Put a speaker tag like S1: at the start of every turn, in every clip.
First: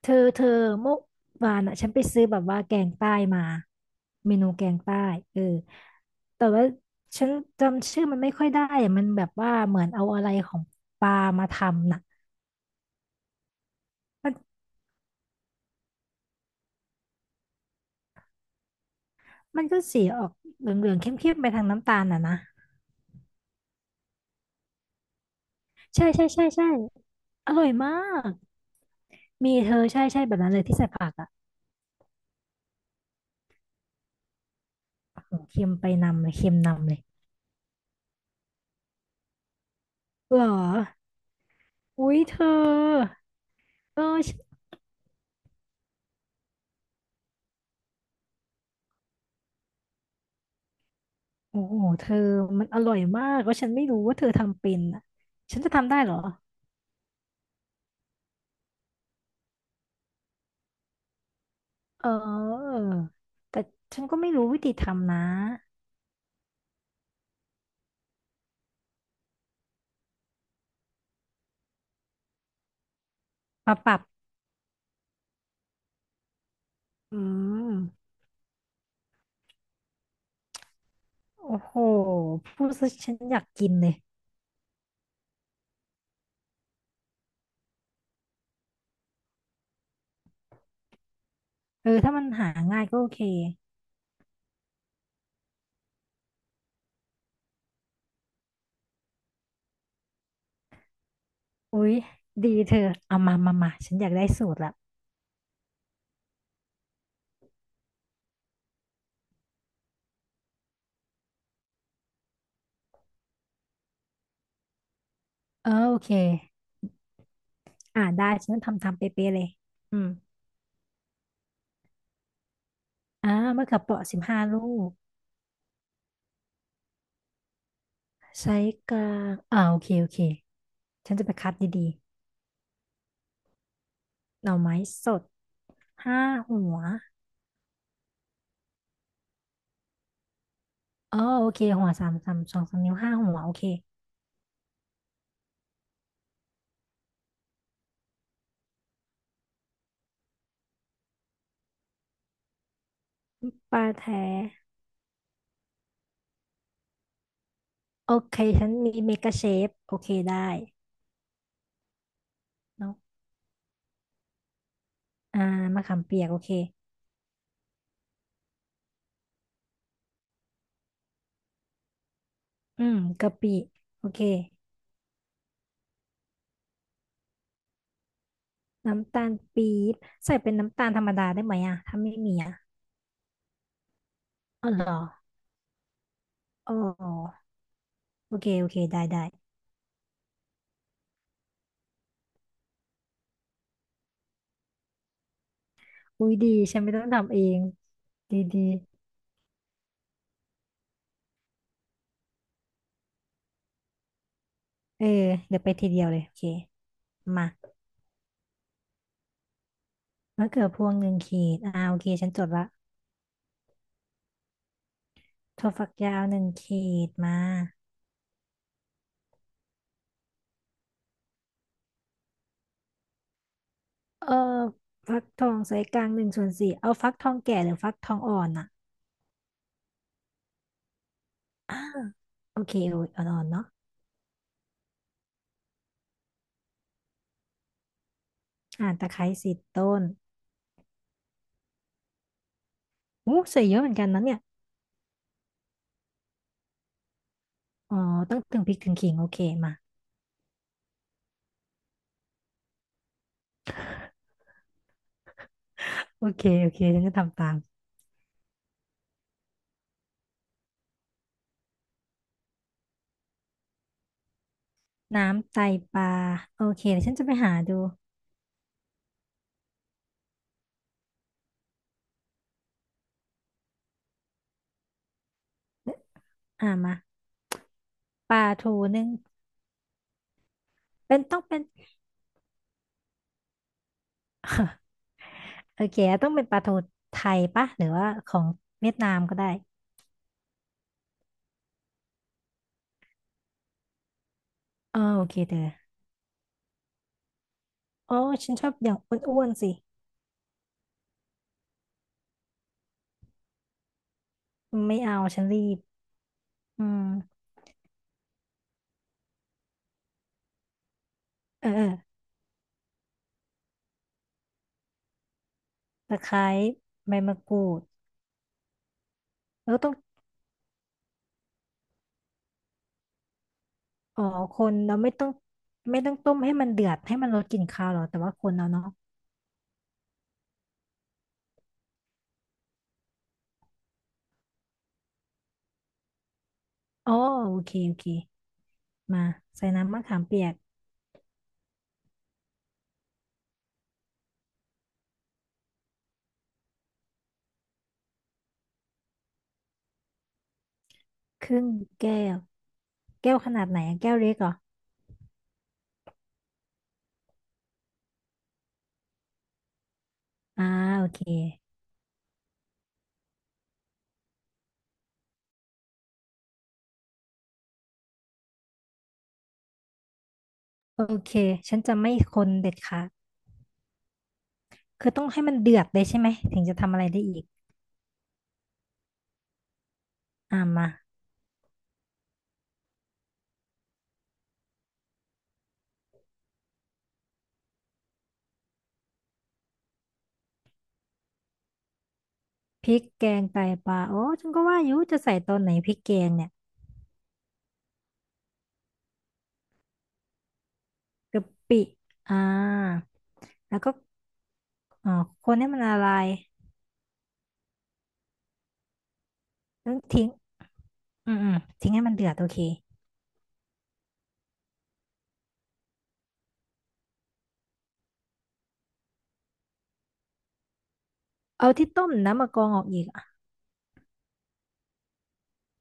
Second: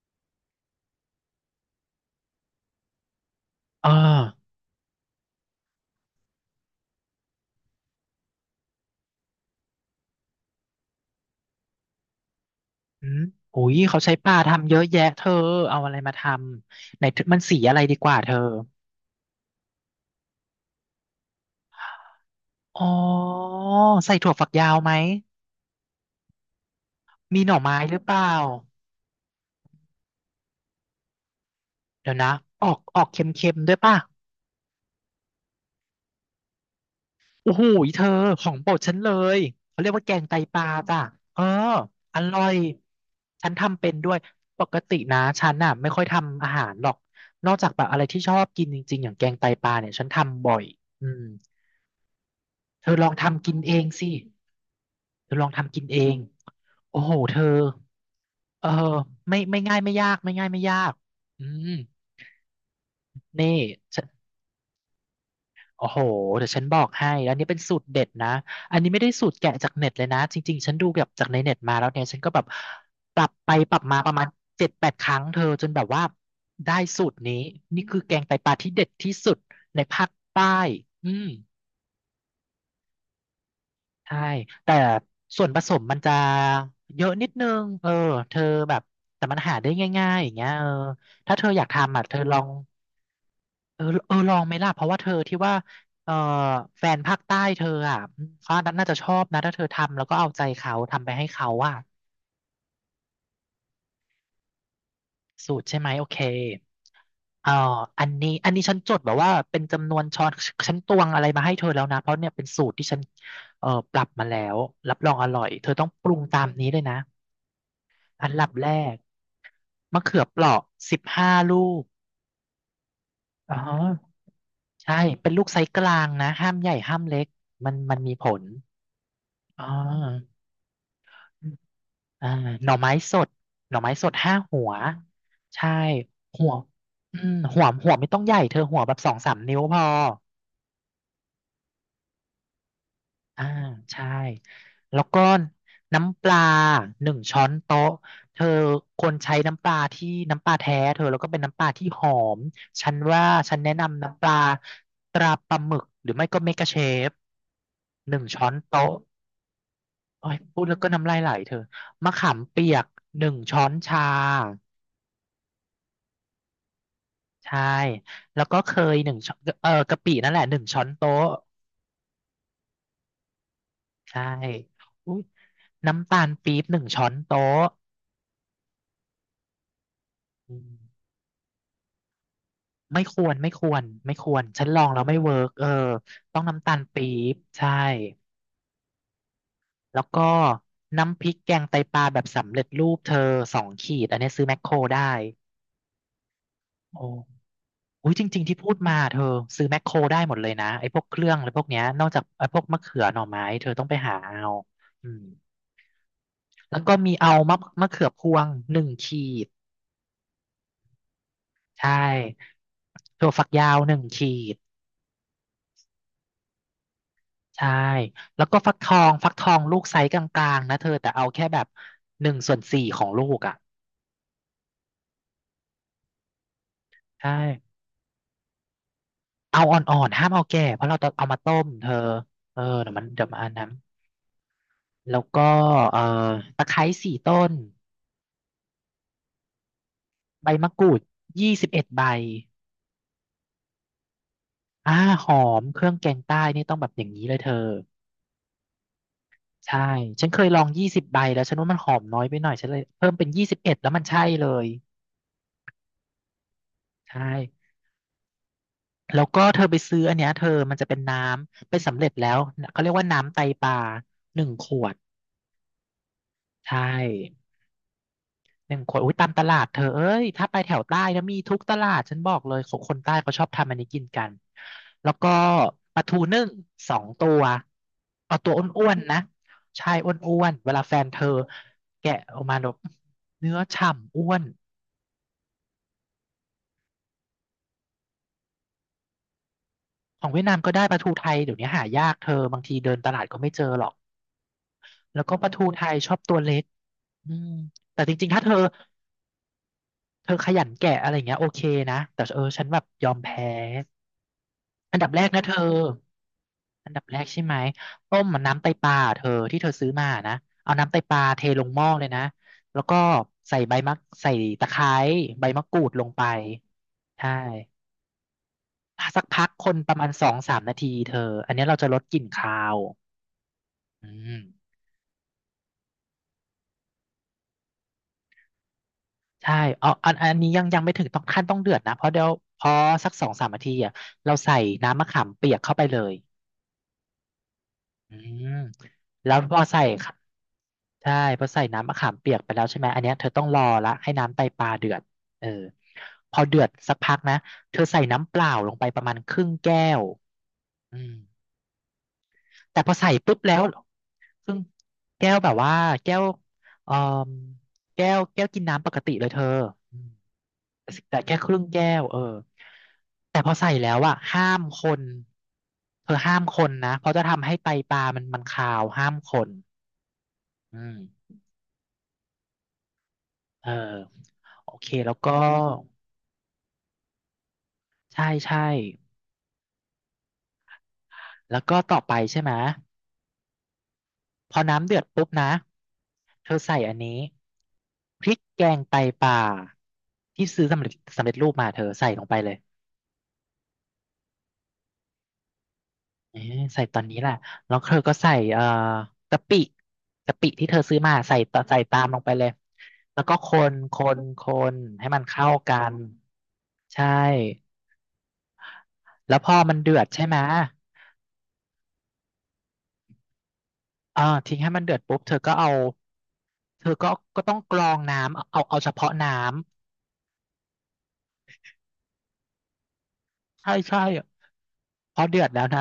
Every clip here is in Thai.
S1: เธอเมื่อวานอ่ะฉันไปซื้อแบบว่าแกงใต้มา
S2: เออ
S1: เมนูแกงใต้เออแต่ว่าฉันจำชื่อมันไม่ค่อยได้อะมันแบบว่าเหมือนเอาอะไรของปลามาทำน่ะ
S2: อืมโอ้ยเขาใช้ปลาทำเยอะแยะเธอ เอาอะไรมาทำไหนมันสีอะไรดีกว่าเธอ
S1: มันก็สีออกเหลืองๆเข้มๆไปทางน้ำตาลน่ะนะ
S2: อ๋อใส่ถั่วฝักยาวไหม
S1: ใช่ใช่ใช่ใช่
S2: มีห
S1: อ
S2: น่อ
S1: ร่อย
S2: ไม้
S1: มา
S2: หรือเปล่า
S1: กมีเธอใช่ใช่แบบนั้นเลยที่ใส่ผักอ่ะ
S2: เดี๋ยวนะ ออกเค็มๆด้วยป่ะ
S1: โอ้โหเค็มไปนำเลยเค็มนำเลย
S2: โอ้โหเธอของโปรดฉันเลย เขาเรียกว่าแกงไต
S1: เหรอ
S2: ปลาจ้ะเออ
S1: อุ้
S2: อ
S1: ยเธ
S2: ร่อ
S1: อ
S2: ยฉันทำเป็น
S1: เอ
S2: ด้วย
S1: อ
S2: ปกตินะฉันน่ะไม่ค่อยทำอาหารหรอก นอกจากแบบอะไรที่ชอบกินจริงๆอย่างแกงไตปลาเนี่ยฉันทำบ่อยอืม
S1: โอ้โหเธอมันอ
S2: เธ
S1: ร่อ
S2: อ
S1: ย
S2: ลอง
S1: มาก
S2: ทำ
S1: แล้
S2: กิ
S1: ว
S2: น
S1: ฉัน
S2: เอ
S1: ไม่
S2: ง
S1: รู้
S2: สิ
S1: ว่าเธอทำเป็นอ่ะ
S2: เธอลอง
S1: ฉันจะ
S2: ทำกิน
S1: ทำได้
S2: เอ
S1: เหร
S2: ง
S1: อ
S2: โอ้โหเธอเออไม่ง่ายไม่ยากไม่ง่ายไม่ยากอืม
S1: เออ
S2: นี่
S1: แต่
S2: ฉั
S1: ฉัน
S2: น
S1: ก็ไม่รู้วิธีทำนะ
S2: โอ้โหเดี๋ยวฉันบอกให้แล้วอันนี้เป็นสูตรเด็ดนะอันนี้ไม่ได้สูตรแกะจากเน็ตเลยนะจริงๆฉันดูแบบจากในเน็ตมาแล้วเนี่ยฉันก็แบบปรับไปป
S1: มา
S2: รับ
S1: ป
S2: มา
S1: รับ
S2: ประมาณ7-8 ครั้งเธอจนแบบว่าได้สูต
S1: อื
S2: รนี้
S1: ม
S2: นี่คือแกงไตปลาที่เด็ดที่สุดในภาคใต้อืม
S1: โอ้โหพูดซะฉันอยากกินเลย
S2: ใช่แต่ส่วนผสมมันจะเยอะนิดนึงเออเธอแบบแต่มันหาได้ง่ายๆอย่างเงี้ยเออถ้าเธออยาก
S1: เอ
S2: ทำ
S1: อ
S2: อ่ะเธ
S1: ถ้า
S2: อ
S1: มัน
S2: ลอง
S1: หาง่ายก็โอเค
S2: เออเออลองไหมล่ะเพราะว่าเธอที่ว่าเออแฟนภาคใต้เธออ่ะเขาน่าจะชอบนะถ้าเธอทำแล้วก็เอาใจเขาทำไปให้เขาอ่ะ
S1: อุ๊ยดีเธอเอามามามาฉันอยากได้สูตรละ
S2: สูตรใช่ไหมโอเคเอออันนี้อันนี้ฉันจดแบบว่าเป็นจำนวนช้อนฉันตวงอะไรมาให้เธอแล้วนะเพราะเนี่ยเป็นสูตรที่ฉันเออปรับมาแล้วรับรองอร่อยเธ
S1: เอ
S2: อ
S1: อ
S2: ต้อง
S1: โอ
S2: ป
S1: เค
S2: รุงตามนี้เลยนะ
S1: ได้
S2: อันดั
S1: ฉั
S2: บ
S1: น
S2: แร
S1: ทำ
S2: ก
S1: ทำเป๊ะๆเลยอื
S2: มะ
S1: ม
S2: เขือเปราะ15 ลูก
S1: อ่า
S2: อ๋
S1: มะเขือเปราะ
S2: อ
S1: 15 ลูก
S2: ใช่เป็นลูกไซส์กลางนะห้ามใหญ่ห้ามเล็กมันมีผล
S1: ใช้กลาง
S2: อ๋
S1: โอเคโอเค
S2: อ
S1: ฉันจะไปคัดดี
S2: อ่าหน่อไม้สดหน่อไม้สดห้า
S1: ๆหน่อ
S2: หัว
S1: ไม้สด
S2: ใช่
S1: ห้า
S2: หัว
S1: หัว
S2: อืมหัวไม่ต้องใหญ่เธอหัวแบบ2-3 นิ้วพอ
S1: อ๋อโอเคหัวสองสามนิ้วห้าหัว
S2: อ่า
S1: โอเค
S2: ใช่แล้วก็น้ำปลาหนึ่งช้อนโต๊ะเธอควรใช้น้ำปลาที่น้ำปลาแท้เธอแล้วก็เป็นน้ำปลาที่หอมฉันว่าฉันแนะ
S1: ปลา
S2: นำ
S1: แท้
S2: น้ำปลาตราปลาหมึกหรือไม่ก็เมกะเชฟห
S1: โอ
S2: นึ่ง
S1: เค
S2: ช้อน
S1: ฉัน
S2: โต๊ะ
S1: มีเมกาเชฟโอเค
S2: โอ้ย
S1: ได้
S2: พูดแล้วก็น้ำลายไหลเธอมะขามเปียก
S1: เนาะ
S2: หนึ่งช้อนชา
S1: อ่ามะขามเปียกโอเค
S2: ใช่แล้วก็เคยหนึ่งช้อนเออกะปินั่นแหละหนึ่งช้อนโต๊ะ
S1: อืมกะปิโอเค
S2: ใช่อุ๊ยน้ำตาลปี๊บหนึ่งช้อนโต๊ะ
S1: น้ำตาลปี๊บใส่เป็
S2: อื
S1: นน้ำ
S2: ม
S1: ตาลธรรมดาได้ไหมอ่ะถ้าไม่มีอ่ะ
S2: ไม่ควรไม่ควรไม่ควรฉั
S1: อ๋
S2: น
S1: อ
S2: ล
S1: เห
S2: อ
S1: ร
S2: ง
S1: อ
S2: แล้วไม่เวิร์กเออต้องน้ำตา
S1: อ๋
S2: ลปี๊บ
S1: อ
S2: ใช่
S1: โอเคโอเคได้ได้
S2: แล้วก็น้ำพริกแกงไตปลาแบบสำเร็จรูปเธอ2 ขีดอันนี้ซื้อแมคโครได้
S1: อุ้ยดีฉันไม่
S2: โอ้
S1: ต้องทำเอง
S2: อุ้ยจ
S1: ดี
S2: ริงๆที่
S1: ดี
S2: พูดมาเธอซื้อแมคโครได้หมดเลยนะไอ้พวกเครื่องอะไรพวกเนี้ยนอกจากไอ้พวกมะเขือหน่อไม้เธอต้องไปหาเอา
S1: เอ
S2: อื
S1: อ
S2: ม
S1: เดี๋ยวไปทีเดียวเลยโอเค
S2: แล้วก็มีเอา
S1: มา
S2: มะเขือพวงหนึ่งขีด
S1: มะเขือพวงหนึ่งขีด
S2: ใช่
S1: โอเคฉันจดละ
S2: ถั่วฝักยาวหนึ่งขีด
S1: ถั่วฝักยาวหนึ่งขีดมา
S2: ใช่ แล้วก็ฟักทอง ฟักทองลูกไซส์กลางๆนะเธอ แต่เอาแค่แบบ1/4ของลูกอ่ะ
S1: เออฟักทองไซส์กลาง1/4เอาฟักท
S2: ใช่
S1: องแก่หรือฟักทองอ่อนอ่ะ
S2: เอาอ่อนๆห้ามเอาแก่ เพราะเราจะเอามาต้มเธอเอ
S1: โอ
S2: อ
S1: เค
S2: เดี๋ยว
S1: เอา
S2: มันเดี๋ยว
S1: อ่
S2: มา
S1: อ
S2: น
S1: น
S2: อั
S1: ๆ
S2: น
S1: เนาะ
S2: นั้นแล้วก็เอ่อตะไคร้4 ต้น
S1: อ่าตะไคร้10 ต้น
S2: ใบมะกรูด21 ใบ
S1: โอ้ใส่เยอะเหมือนกันนะเนี่ย
S2: อ่าหอมเครื่องแกงใต้นี่ต้องแบบอย่างนี้เลยเธอ
S1: อ๋อต้องถึงพริกถึงขิงโอเคมา
S2: ใช่ ฉันเคยลอง20 ใบแล้วฉันว่ามันหอมน้อยไปหน่อยฉันเลยเพิ่มเป็นยี่สิบเอ็ดแล้วมันใช่เลย
S1: โอเคโอเคฉันจะ
S2: ใช่
S1: ทำตาม
S2: แล้วก็เธอไปซื้ออันเนี้ยเธอมันจะเป็นน้ำเป็นสำเร็จแล้วเขาเรียกว่าน้ำไตปลาหนึ่งขวด
S1: น้ำไตปลาโอ
S2: ใช่
S1: เคเดี๋ยวฉันจะไปหาดู
S2: หนึ่งขวดอุ้ยตามตลาดเธอเอ้ยถ้าไปแถวใต้นะมีทุกตลาดฉันบอกเลยของคนใต้เขาชอบทำอันนี้กินกันแล้วก็ปลาทูนึ่ง
S1: อ่า
S2: ส
S1: มา
S2: องตัว
S1: ป
S2: เอา
S1: ลา
S2: ตัวอ
S1: ทู
S2: ้วน
S1: นึ่ง
S2: ๆนะใช่อ้วนๆเวลาแฟนเธ
S1: เป็น
S2: อ
S1: ต้องเป็น
S2: แกะออกมาแบบเนื้อฉ่ำอ้วน
S1: โอเคต้องเป็นปลาทูไทยปะหรือว่าของเวียดนามก็ได้
S2: ของเวียดนามก็ได้ปลาทูไทยเดี๋ยวนี้หายากเธอบางทีเดินตลาดก็ไม่เจอหรอก
S1: เออ
S2: แล้
S1: โอ
S2: วก็
S1: เค
S2: ปลา
S1: เธ
S2: ทู
S1: อ
S2: ไทยชอบตัวเล็ก อืมแต่จ
S1: อ๋อ
S2: ริงๆ ถ้าเธ
S1: ฉัน
S2: อ
S1: ชอบอย่างอ้วนๆสิ
S2: เธอขยันแกะอะไรอย่างเงี้ยโอเคนะแต่เออฉันแบบยอมแพ้
S1: ไม่
S2: อันดับ
S1: เอา
S2: แรก
S1: ฉั
S2: นะ
S1: น
S2: เธอ
S1: รีบอื
S2: อัน
S1: ม
S2: ดับแรกใช่ไหมต้มมันน้ำไตปลาเธอที่เธอซื้อมานะเอาน้ำไตปลาเทล
S1: เอ
S2: ง
S1: อ
S2: ห
S1: เอ
S2: ม้
S1: อ
S2: อเลยนะแล้วก็ใส่ใบมะใส่ตะไคร้ใบมะกรูดลง
S1: ตะ
S2: ไป
S1: ไคร้ใบ
S2: ใช่
S1: มะกรูด
S2: สักพักค
S1: แล้
S2: น
S1: วต้
S2: ป
S1: อง
S2: ระมาณ2-3 นาทีเธออันนี้เราจะลดกลิ่นคาวอื
S1: อ๋อ
S2: ม
S1: คนเราไม่ต้องไม่ต้องต้มให้มันเดือดให้มันลดกลิ่นคาวหรอ แต่ว่าคนเราเนาะ
S2: ใช่เอาอันนี้ยังไม่ถึงต้องขั้นต้องเดือดนะ เพราะเดี๋ยวพอสักสองสามนาทีอ่ะเราใส่น้ำมะขามเปียกเข้าไปเลย
S1: อ๋อโอเคโอเค
S2: อืม
S1: มา
S2: แล้วพอ
S1: ใส่
S2: ใส่
S1: น้ำมะ
S2: ค่ะ
S1: ขามเปียก
S2: ใช่พอใส่น้ำมะขามเปียกไปแล้วใช่ไหมอันเนี้ยเธอต้องรอละให้น้ำไตปลาเดือดเออพอเดือดสักพักนะเธอใส่น้ำเปล่าลงไปประมาณครึ่งแก้วอืม
S1: ครึ่งแก้ว
S2: แต่พอใส่
S1: แก้
S2: ปุ๊
S1: ว
S2: บ
S1: ข
S2: แล้
S1: นา
S2: ว
S1: ดไหนอะแก้วเล็กเห
S2: ค
S1: รอ
S2: รึ่งแก้วแบบว่าแก้วเอ่อแก้วกินน้ำปกติเลยเธออืม
S1: อ่าโอ
S2: แต่
S1: เค
S2: แค่ครึ่งแก้วเออแต่พอใส่แล้วอะห้ามคนเธอห้ามคนนะเพราะจะทำให้ไตปลามันคาวห้ามคนอืม
S1: โอเคฉันจะไม่คนเด็ดขาด
S2: เออโอเค
S1: คื
S2: แล้
S1: อ
S2: ว
S1: ต้อง
S2: ก็
S1: ให้มันเดือดเลยใช่ไหมถึงจะทำอะไรได้อีก
S2: ใช่ใช่
S1: อ่ามา
S2: แล้วก็ต่อไปใช่ไหมพอน้ำเดือดปุ๊บนะเธอใส่อันนี้พริกแกงไตปลาที่ซื้อสำเร็จรูปมาเธอใส่ลงไปเลย
S1: พริกแกงไตปลาโอ้ฉันก็ว่าอยู่จะใส่ตอนไหนพริกแกง
S2: เอ๊
S1: เนี่ย
S2: ะใส่ตอนนี้แหละแล้วเธอก็ใส่กะปิกะปิที่เธอซื้อมา
S1: กะ
S2: ใส่
S1: ปิ
S2: ตามลงไป
S1: อ่า
S2: เลยแล้วก็คน
S1: แล้วก็
S2: คนคนให้
S1: เอ่อ
S2: มัน
S1: ค
S2: เข้า
S1: นให้
S2: กั
S1: มันละ
S2: น
S1: ลาย
S2: ใช่แล้วพอมัน
S1: แล้
S2: เดื
S1: ว
S2: อดใช่
S1: ทิ้ง
S2: ไหม
S1: อืมอืมทิ้งให้มันเดือดโอเค
S2: เออทิ้งให้มันเดือดปุ๊บเธอก็เอาเธอก็ต้องกรองน้ำเอาเฉพาะน้
S1: เอาที่ต้มน้ำมะกรองออกอีกอ่ะ
S2: ำใช่ใช่พอเดือดแล้วนะ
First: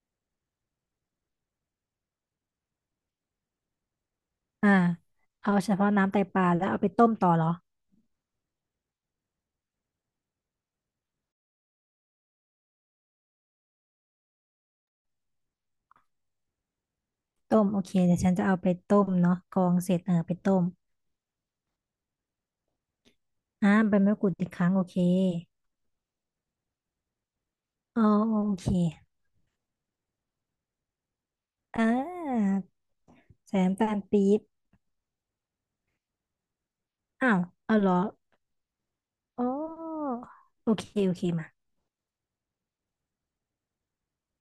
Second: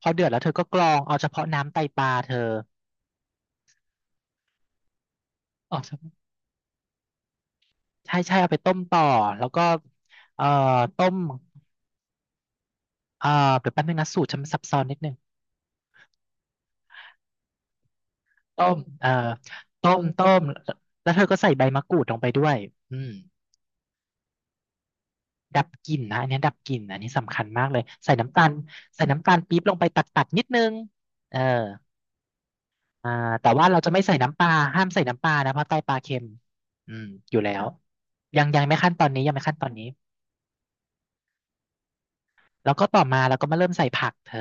S2: พอเดือดแล้วเธอก็กรองเอาเฉพาะน้ำไตปลาเธอ
S1: อ่าเอาเฉ
S2: เอา
S1: พาะน้ำไต
S2: อ
S1: ปลาแล้วเอาไปต้มต่อเหรอ
S2: ใช่ใช่เอาไปต้มต่อแล้วก็เอ่อต้ม เอ่อเดี๋ยวแป๊บนึงนะสูตรฉันซับซ้อนนิดนึง
S1: ต้มโอเคเดี๋ยวฉันจะเอา
S2: ต้
S1: ไป
S2: ม
S1: ต้
S2: เอ่อ
S1: มเนาะกรอง
S2: ต้
S1: เสร็จ
S2: ม
S1: เออ
S2: ต้
S1: ไป
S2: ม
S1: ต้ม
S2: แล้วเธอก็ใส่ใบมะกรูดลงไปด้วยอืม
S1: อ่าใบมะกรูดอีกครั้งโอเค
S2: ดับกลิ่นนะอันนี้ดับกลิ่นอันนี้สำคัญมากเลย
S1: อ๋อโอเค
S2: ใส่น้ำตาลปี๊บลงไปตัดนิดนึงเออ
S1: อ่า
S2: อ่าแต่
S1: ใส่
S2: ว่าเรา
S1: น้ำ
S2: จะ
S1: ตาล
S2: ไม่ใส่
S1: ปี๊
S2: น้ำป
S1: บ
S2: ลาห้ามใส่น้ำปลานะเพราะใตปลาเค็มอืม
S1: อ้า
S2: อ
S1: ว
S2: ยู่แล้ว
S1: เอาเหรอ
S2: ยังไม่ขั้นตอนนี้ยังไม่
S1: อ๋อ
S2: ขั้นตอนนี้
S1: โอเคโอเคมา
S2: แล้วก็ต่อมาเราก็มาเริ่มใส่ผักเธอ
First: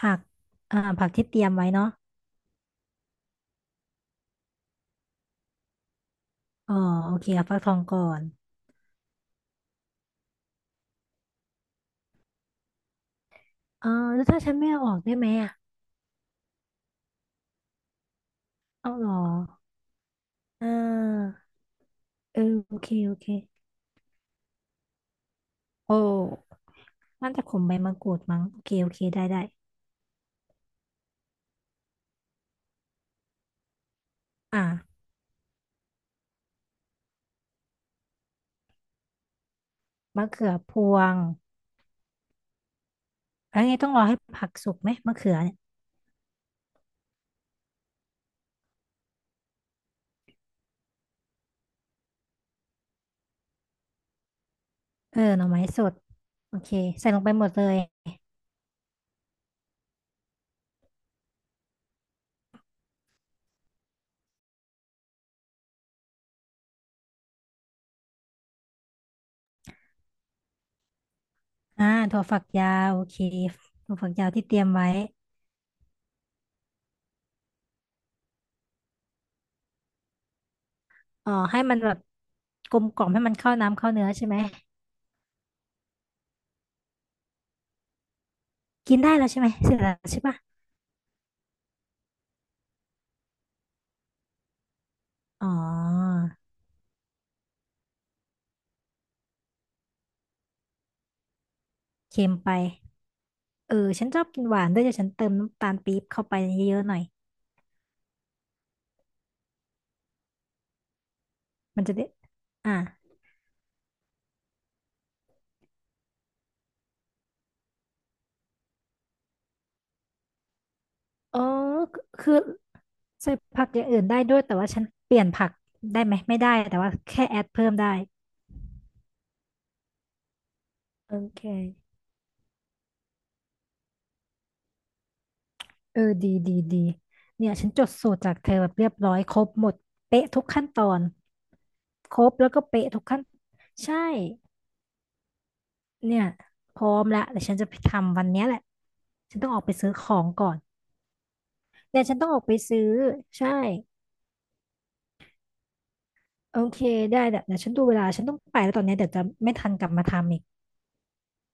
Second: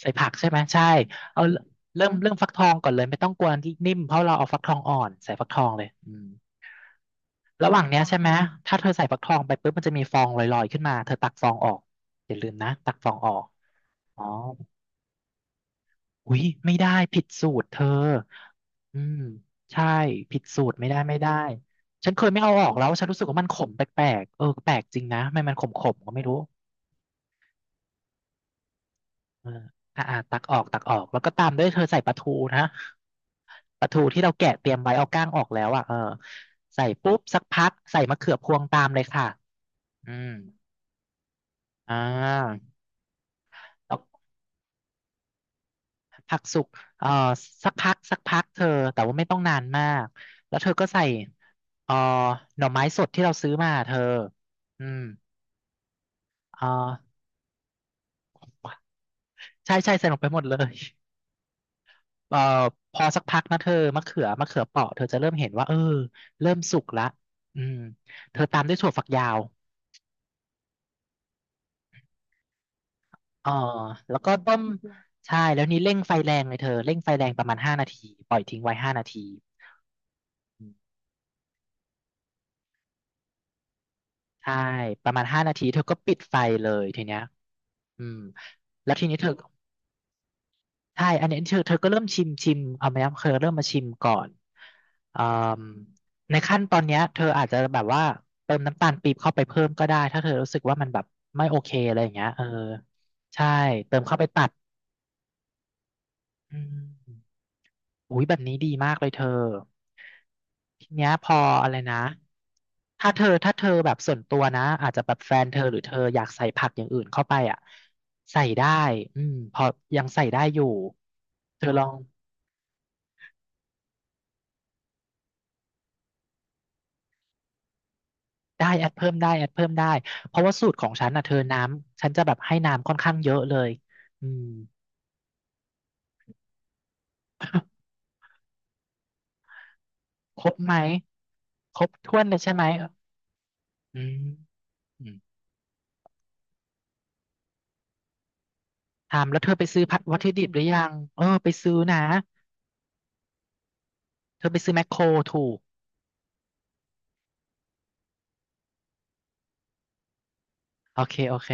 S2: ใส่
S1: ัก
S2: ผักใช่ไหม
S1: อ่า
S2: ใช่
S1: ผักที่เต
S2: เอา
S1: รียมไว้เนาะ
S2: เริ่มฟักทองก่อนเลยไม่ต้องกลัวที่นิ่มเพราะเราเอาฟักทองอ่อนใส่ฟักทองเลยอืม
S1: อ๋อโอเคเอาฟักท
S2: ระห
S1: อง
S2: ว่างเนี้
S1: ก่อ
S2: ยใช่
S1: น
S2: ไหมถ้าเธอใส่ฟักทองไปปุ๊บมันจะมีฟองลอยๆขึ้นมาเธอตักฟองออกอย่าลืมนะตักฟองออก
S1: อ๋อ
S2: อ๋อ
S1: แล้วถ้าฉันไม่เอาออกได้ไหมอ่ะ
S2: อุ๊ยไม่ได้ผิดสูตรเธอ
S1: เอา
S2: อื
S1: เหรอ
S2: มใช่ผิดสู
S1: อ่
S2: ตรไม่ได้ไม่ได้
S1: า
S2: ฉันเคย
S1: เอ
S2: ไม่เอา
S1: อ
S2: ออก
S1: โอ
S2: แล้
S1: เค
S2: วฉัน
S1: โอ
S2: รู้สึ
S1: เค
S2: กว่ามันขมแปลกๆเออแปลกจริงนะไม่มันข
S1: โอ
S2: มๆก็ไม่รู้
S1: ้น่าจะขมใบมะกรูดมั้งโอเคโอเคได้ได้
S2: เอออ่าอ่าตักออกตักออกแล้วก็ตามด้วยเธอใส่ปลาทูนะปลาทูที่เราแกะเตรียมไว้
S1: อ่า
S2: เอาก้างออกแล้วอ่ะเออใส่ปุ๊บสักพักใส่มะเขือพวงตามเลยค่ะอื
S1: มะ
S2: ม
S1: เขือพวง
S2: อ่า
S1: แล้วไงต้องรอให้ผักสุกไหมมะเขือเนี่ย
S2: ผักสุกเอ่อสักพักสักพักเธอแต่ว่าไม่ต้องนานมากแล้วเธอก็ใส่เอ่อหน่อไม้สดที่เราซื้อมาเธออืม
S1: เออหน่อไม้สดโอ
S2: เอ่อ
S1: เคใส่ลงไปหมดเลย
S2: ใช่ใช่ใส่ลงไปหมดเลยเอ่อพอสักพักนะเธอมะเขือเปราะเธอจะเริ่มเห็นว่าเออเริ่มสุกละอืมเธอตามด้วยถั่วฝักยาว
S1: อ่าถั่วฝักยาวโอเค
S2: เอ่อ
S1: ถั่วฝัก
S2: แล้ว
S1: ยา
S2: ก็
S1: วที่
S2: ต้
S1: เตรี
S2: ม
S1: ยมไว้
S2: ใช่แล้วนี่เร่งไฟแรงเลยเธอเร่งไฟแรงประมาณห้านาทีปล่อยทิ้งไว้ห้านาที
S1: อ๋อให้มันแบบกลมกล่อมให้มันเข้าน้ำเข้าเนื้อใช่ไหม
S2: ใช่ประมาณ5 นาทีเธอก็ปิดไฟเลยทีเนี้ยอืมแล้ว
S1: กิน
S2: ที
S1: ได้
S2: นี้เธ
S1: แล้ว
S2: อ
S1: ใช่ไหมเสร็จแล้วใช่ปะ
S2: ใช่อันนี้เธอก็เริ่มชิมชิมเอาไหมครับเธอเริ่มมาชิมก่อนอื
S1: อ๋อ
S2: มในขั้นตอนเนี้ยเธออาจจะแบบว่าเติมน้ำตาลปี๊บเข้าไปเพิ่มก็ได้ถ้าเธอรู้สึกว่ามันแบบไม่โอเคอะไรอย่างเงี้
S1: เค็
S2: ย
S1: ม
S2: เออ
S1: ไป
S2: ใช่
S1: เออ
S2: เติม
S1: ฉัน
S2: เข้า
S1: ชอ
S2: ไป
S1: บกิ
S2: ตั
S1: น
S2: ด
S1: หวานด้วยเดี๋ยวฉันเติมน้ำตาลปี๊บเข้าไป
S2: อื
S1: เยอะๆหน่อย
S2: ม อุ้ยแบบนี้ดีมากเลยเธอทีเนี้ยพออะไร
S1: มันจะ
S2: นะ
S1: ได้อ่ะ
S2: ถ้าเธอแบบส่วนตัวนะอาจจะแบบแฟนเธอหรือเธออยากใส่ผักอย่างอื่นเข้าไปอ่ะใส่ได้อืมพอยังใส่ได้อยู่
S1: อ๋อ
S2: เธอลอง
S1: คือคือใส่ผักอย่างอื่นได้ด้วยแต่ว่าฉันเปลี่ยนผักได้ไหมไม่ได้แต่ว่าแค่แอดเพิ่มได้
S2: ได้แอดเพิ่มได้แอดเพิ่มได้เพราะว่าสูตรของฉัน
S1: โอ
S2: อ่ะเธอ
S1: เค
S2: น้ำฉันจะแบบให้น้ำค่อนข้างเยอะเลยอืม
S1: เออดีดีดีเนี่ยฉันจดสูตรจากเธอแบบเรียบร้อยครบหมดเป๊ะทุ
S2: ค
S1: ก
S2: รบ
S1: ขั้น
S2: ไหม
S1: ตอน
S2: ครบถ้
S1: ค
S2: ว
S1: ร
S2: น
S1: บ
S2: เลย
S1: แล้
S2: ใช่
S1: ว
S2: ไห
S1: ก็
S2: ม
S1: เป๊ะทุกขั้น
S2: อื
S1: ใช่
S2: มอืม
S1: เนี่ยพร้อมละแต่ฉันจะไปทำวันเนี้ยแหละ
S2: ถาม
S1: ฉั
S2: แล้
S1: น
S2: ว
S1: ต้
S2: เธ
S1: อง
S2: อ
S1: ออ
S2: ไป
S1: กไป
S2: ซื้อ
S1: ซื้อ
S2: ผัด
S1: ข
S2: วั
S1: อ
S2: ต
S1: ง
S2: ถุดิ
S1: ก่
S2: บ
S1: อ
S2: ห
S1: น
S2: รือยังเออไปซื้อนะ
S1: แต่ฉันต้องออกไปซื้อใช่
S2: เธอไปซื้อแมคโครถูก
S1: โอเคได้แต่เดี๋ยวฉันดูเวลาฉันต้องไปแล้วตอนเนี้ยเดี๋ยวจะไม่ทันกลับมาทำอีก
S2: โอเค โอเค